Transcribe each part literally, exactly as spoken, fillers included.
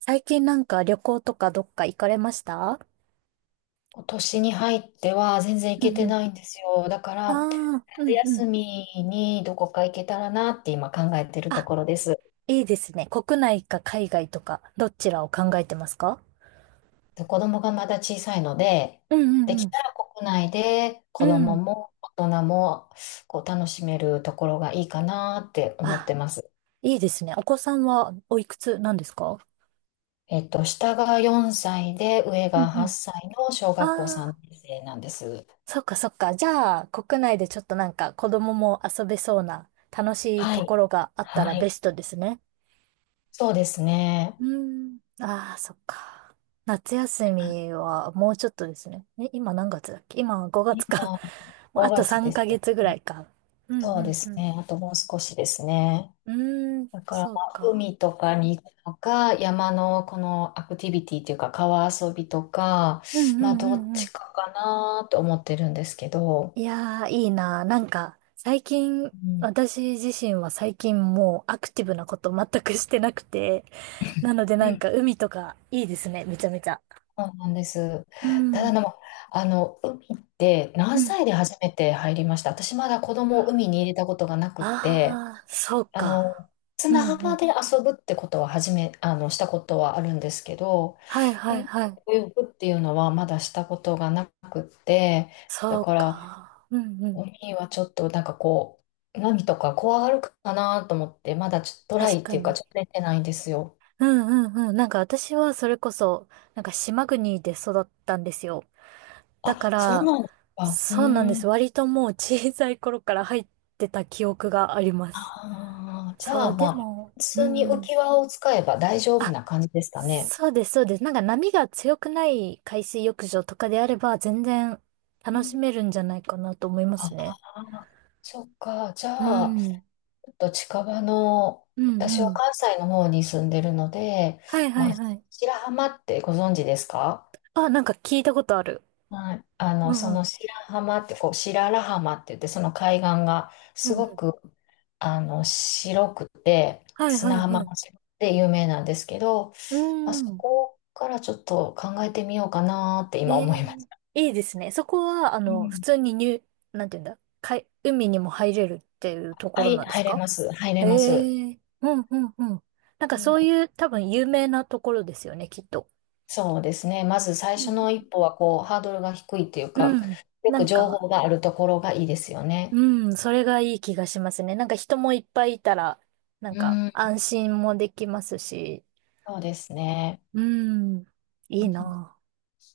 最近なんか旅行とかどっか行かれました？今年に入っては全然行うけんうてん。ないんですよ。だかあら、あ、う夏んう休ん。みにどこか行けたらなって今考えてるとあ、ころです。いいですね。国内か海外とか、どちらを考えてますか？で子供がまだ小さいので、うでんうきんたら国内でう子ん。う供ん。も大人もこう楽しめるところがいいかなって思ってあ、ます。いいですね。お子さんはおいくつなんですか？えっと、下がよんさいで上うがんう8ん。歳の小あ学校3あ、年生なんです。そっかそっか。じゃあ、国内でちょっとなんか子供も遊べそうな楽しいはとい。ころがあったらはベい。ストですね。そうですね。うん。ああ、そっか。夏休みはもうちょっとですね。え、今何月だっけ、今ごがつ今か。もうあ5と月3ですヶよ月ぐらね？いか。うそうでんうすんね。あともう少しですね。うん。うーん、だから、そまうあか。海とかに行くのか、山のこのアクティビティというか、川遊びとか、うんうまあ、んうどっんうちん。かかなと思ってるんですけど、いやー、いいな。なんか、最近、うん、私自身は最近もうアクティブなこと全くしてなくて、なのでうなんん、か海とかいいですね、めちゃめちゃ。そうなんです。うただん、でも、あの、海って何うん。歳で初めて入りました？私まだ子供を海に入れたことがなくって、ああ、そうあか。の、う砂んう浜ん。で遊ぶってことは初め、あの、したことはあるんですけど、はいはい海ではい。泳ぐっていうのはまだしたことがなくって、だそうからか。うんうん。海はちょっとなんかこう、波とか怖がるかなと思って、まだちょっとトラ確イっかていうか、ちに。ょっと出てないんですよ。うんうんうん。なんか私はそれこそ、なんか島国で育ったんですよ。だかあ、そうら、なんですか。うそうなんでーす。ん。割ともう小さい頃から入ってた記憶がありまあす。あ、じゃそあう、まであ、も、普う通に浮ん。き輪を使えば大丈夫あ、な感じですかね？そうです、そうです。なんか波が強くない海水浴場とかであれば、全然う楽ん、しめるんじゃないかなと思いまあすね。あ、そっか。じうゃあ、ん。と近場の、う私んはうん。関西の方に住んでるので、はいはまあ、いはい。白浜ってご存知ですか？あ、なんか聞いたことある。はい。あうの、そんうのん。白浜って、こう、白良浜って言って、その海岸がうすんうごん、く、あの、白くて、はいは砂い浜はい。が白くて有名なんですけど、うーまあ、そん。こからちょっと考えてみようかなって今え思いまえ、す。いいですね。そこは、あうの、普ん。通に入、なんていうんだ、海、海にも入れるっていうとこはろい、なんです入れか？ます。入れます。ええ、うんうんうん。なんかそういう多分有名なところですよね、きっと。そうですね。まず最う初んの一歩は、こう、ハードルが低いっていううんうか、んうん。よなくん情か、報があるところがいいですよね。うん、それがいい気がしますね。なんか人もいっぱいいたら、なんうかん、安心もできますし、そうですね。うん、ういいん。 な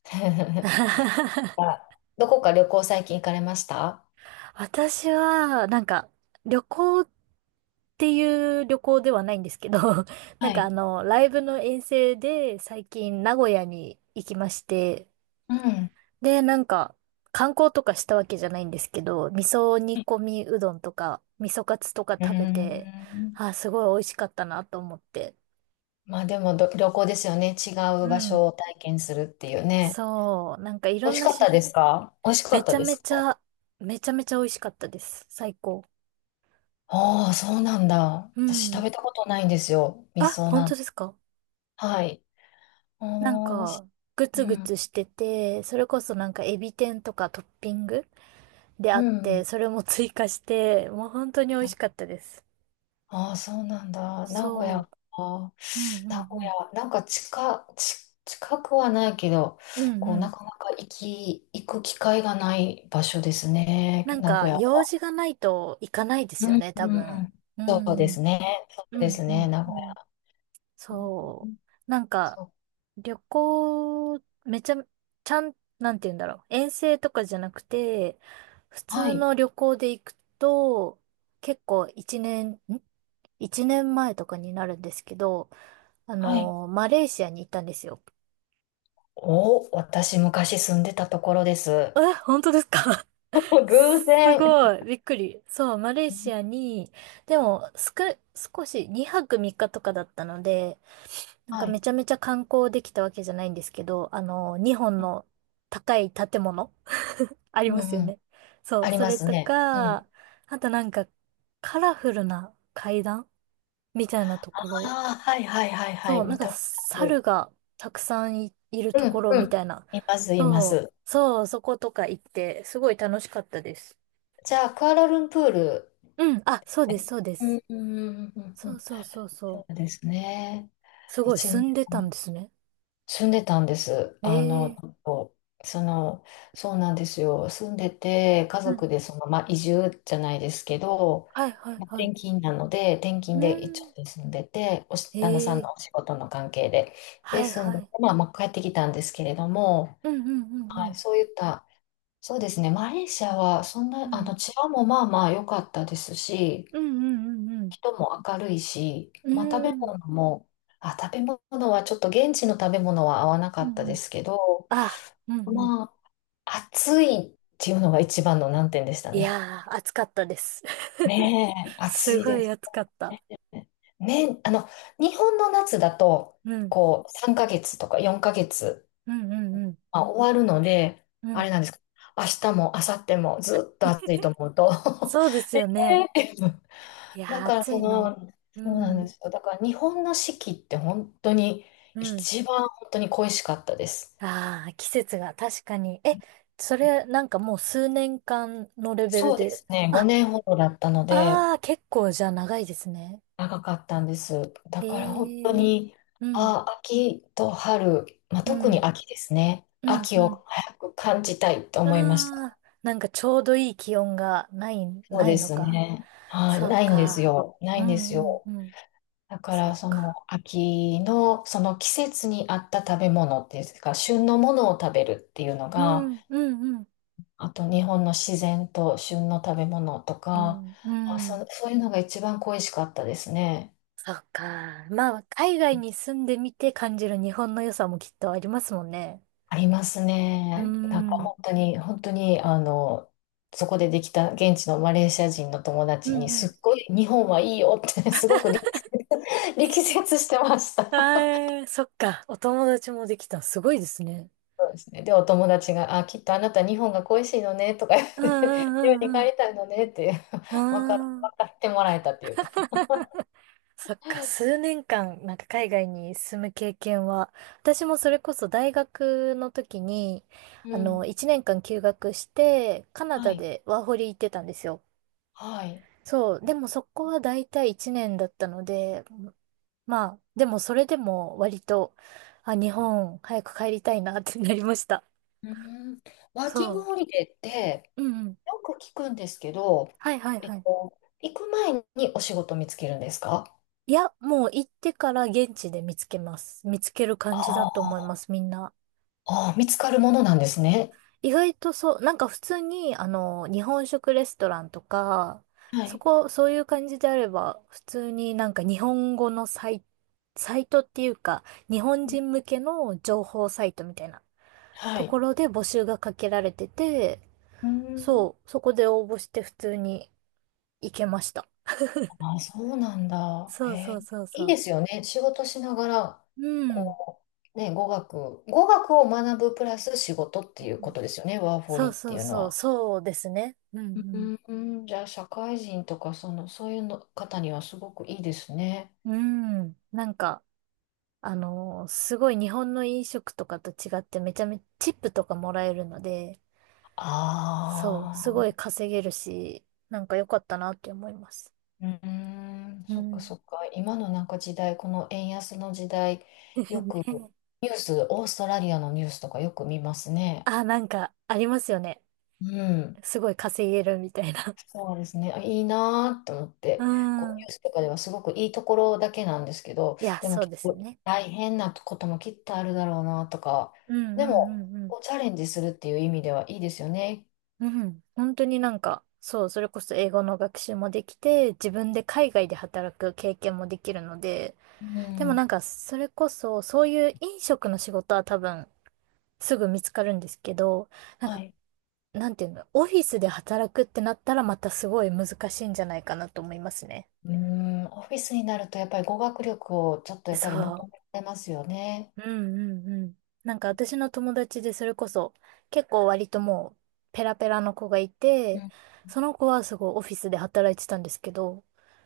ぁ。あ、どこか旅行最近行かれました？私は、なんか、旅行っていう旅行ではないんですけど、なはんかあい。の、ライブの遠征で最近名古屋に行きまして、うん。で、なんか、観光とかしたわけじゃないんですけど、味噌煮込みうどんとか、味噌カツとかう食べて、ん。あ、すごい美味しかったなと思って。まあでもど旅行ですよね。違うう場所ん。を体験するっていうね。そう、なんかい美ろ味んしなかっ種た類、ですか？美味しかめっちたゃでめすちか？ゃ、めちゃめちゃ美味しかったです。最高。ああ、そうなんだ。う私食ん。べたことないんですよ。味あ、噌本な当ん。ですか？はい。なんああ、し、か、グうツグん。ツしてて、それこそなんかエビ天とかトッピングでうあっん。て、それも追加して、もう本当に美は味い、しかったです。ああ、そうなんだ。名古屋そか。う。うんう名ん古うん。屋、なんか近、ち、近くはないけど、うんうこう、なん。かなか行き、行く機会がない場所ですね、なん名か、古屋用は。事がないと行かないでうすよん、ね、多う分。ん。うそうでんうん。すね。そううでんすうね、ん名う古ん。屋。うん、そう。なんか、そう。旅行、めちゃ、ちゃん、なんて言うんだろう。遠征とかじゃなくて、普は通い、の旅行で行くと、結構一年、ん一年前とかになるんですけど、あはい。のーマレーシアに行ったんですよ。お、私昔住んでたところです。え、本当ですか？ 偶す然。ごい、びっくり。そう、マレーシアに、でも、すく、少しにはくみっかとかだったので、なんかはい。めちゃめちゃ観光できたわけじゃないんですけど、あの、にほんの高い建物 ありうん、ますようん。ね。そあう、りそまれすとね。うん。か、あとなんかカラフルな階段みたいなとあころ。あ、はい、はい、はい、はそい。う、なん見かたことあ猿る。がたくさんい、いるとうこん、ろうみたん。いな。います、いまそす。う、そう、そことか行って、すごい楽しかったです。じゃあ、クアラルンプール。うん、あ、そうです、そうでうす。ん、うん、うんうんうそうん、そうそうそう。そうですね。すごい、一住年んでたん前ですね。住んでたんです。えあの、ちょっえ、とその、そうなんですよ。住んでて、家うん。族でその、まあ、移住じゃないですけど、はいはいまあはい。転勤なので、転う勤で一ん。応住んでて、おし、旦那さんえのお仕え、事の関係で、で、はい住んはでて、い。まあ、まあ、帰ってきたんですけれども、うんうんうんうはい、ん。そういった、そうですね。マレーシアは、そんうな、あん。の、治安もまあまあ良かったですし、うんうんうん人も明るいし、うまあ食ん。べうー物ん。も、あ、食べ物はちょっと現地の食べ物は合わなうかんったうでん。すけど、あ、うんうん。まあ、暑いっていうのが一番の難点でしたいね。やー、暑かったです。ねえ、暑すいごでいす暑かった。ね。ね、あの、日本の夏だと、うん。こう、さんかげつとかよんかげつ、うんうんうん。まあ、終わるので、うあれん。なんですけど、明日も明後日もずっと暑いと 思うと。 そうですよね。いやだー、から暑そいの。の、うそうなんでん。すよ。だから日本の四季って本当にうん。一番本当に恋しかったです。ああ、季節が確かに。え、それ、なんかもう数年間のレベルそうでで。すね、あ、ごねんほどだったのでああ、結構じゃあ長いですね。長かったんです。だから本当へえ。に、うん。あ、秋と春、まあ、う特にん。秋ですね。うん。秋うん。を早く感じたいとあ思いました。あ、なんかちょうどいい気温がない、そうないでのすか。ね。はい、そうないんですか。よ。なういんですんうんよ。うん。だかそらうそのか。秋のその季節に合った食べ物っていうか旬のものを食べるっていうのうが、んうんうん。あと日本の自然と旬の食べ物とうか、んうあ、ん。そ、そういうのが一番恋しかったですね。そうか。まあ、海外に住んでみて感じる日本の良さもきっとありますもんね。ありますうね。なんかん。うん本当に、本当に、あの、そこでできた現地のマレーシア人の友う達に、ん。すっごい日本はいいよって すごく力説、力説してました。ああ、そっか。お友達もできた。すごいですね。そうですね。で、お友達が、あ、きっとあなた日本が恋しいのねとか言っうんて、う日本にん帰うんりたいのねって、う 分か、ん。うん。分かってもらえたっていうか。そっか、数年間、なんか海外に住む経験は、私もそれこそ大学の時に、うあの、ん。いちねんかん休学して、カナはダい。でワーホリ行ってたんですよ。はい。そう、でもそこは大体いちねんだったので、まあ、でもそれでも割と、あ、日本早く帰りたいなってなりました。うん、ワーキングそホリデーってう。うんうん。よく聞くんですけど、はいはいえはっい。と、行く前にお仕事見つけるんですか？いや、もう行ってから現地で見つけます。見つけるあ感じだとあ、思います、みんな。ああ見つかるものなんですね。意外とそう、なんか普通に、あの、日本食レストランとか、はそい。こ、そういう感じであれば、普通になんか日本語のサイ、サイトっていうか、日本うん、人向けの情報サイトみたいなはとい。ころで募集がかけられてて、うん。そう、そこで応募して普通に行けました。ああ、そうなんだ。へそうそうえ、そうそいいでう。すよね。仕事しながら、うん。こう、ね、語学、語学を学ぶプラス仕事っていうことですよね。ワーホそリうっそてういうのそう、は。そうですね。ううんん、うん、じゃあ、社会人とか、その、そういうの方にはすごくいいですね。うん。うん。なんか、あの、すごい日本の飲食とかと違ってめちゃめちゃチップとかもらえるので、そう、あすごいあ、稼げるし、なんか良かったなって思います。うーん、うそっかん。そっか。今のなんか時代、この円安の時代、よく ねニュース、オーストラリアのニュースとかよく見ますね。あ、なんかありますよね。うん。すごい稼げるみたいな。そうですね。あいいなーって思っうて、こうニん。ュースとかではすごくいいところだけなんですけど、いや、でもそう結ですよ構ね。大変なこともきっとあるだろうなとか、うんうでんもうんうん。こうチャレンジするっていう意味ではいいですよね。うん。本当になんか、そう、それこそ英語の学習もできて、自分で海外で働く経験もできるので、うでもん。なんか、それこそ、そういう飲食の仕事は多分、すぐ見つかるんですけど、なんはか、い。なんていうの、オフィスで働くってなったらまたすごい難しいんじゃないかなと思いますね。うーん、オフィスになるとやっぱり語学力をちょっとやっぱり求そめられますよね。う。うんうんうん。なんか私の友達でそれこそ結構割ともうペラペラの子がいうて、ん、その子はすごいオフィスで働いてたんですけど、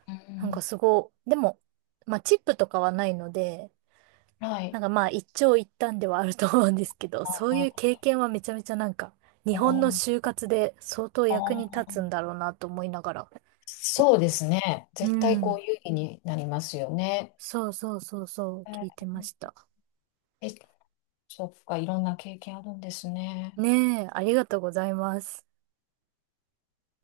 うなんかん、すごい、でも、まあチップとかはないので、はい。なんかまあ一長一短ではあると思うんですけど、あそういあ、う経験はめちゃめちゃなんか、日本の就あ活で相当あ、役に立つんだろうなと思いながら。そうですね。う絶対こん。う有利になりますよね。そうそうそうそう、え聞いてましーた。え、そっか、いろんな経験あるんですね。ねえ、ありがとうございます。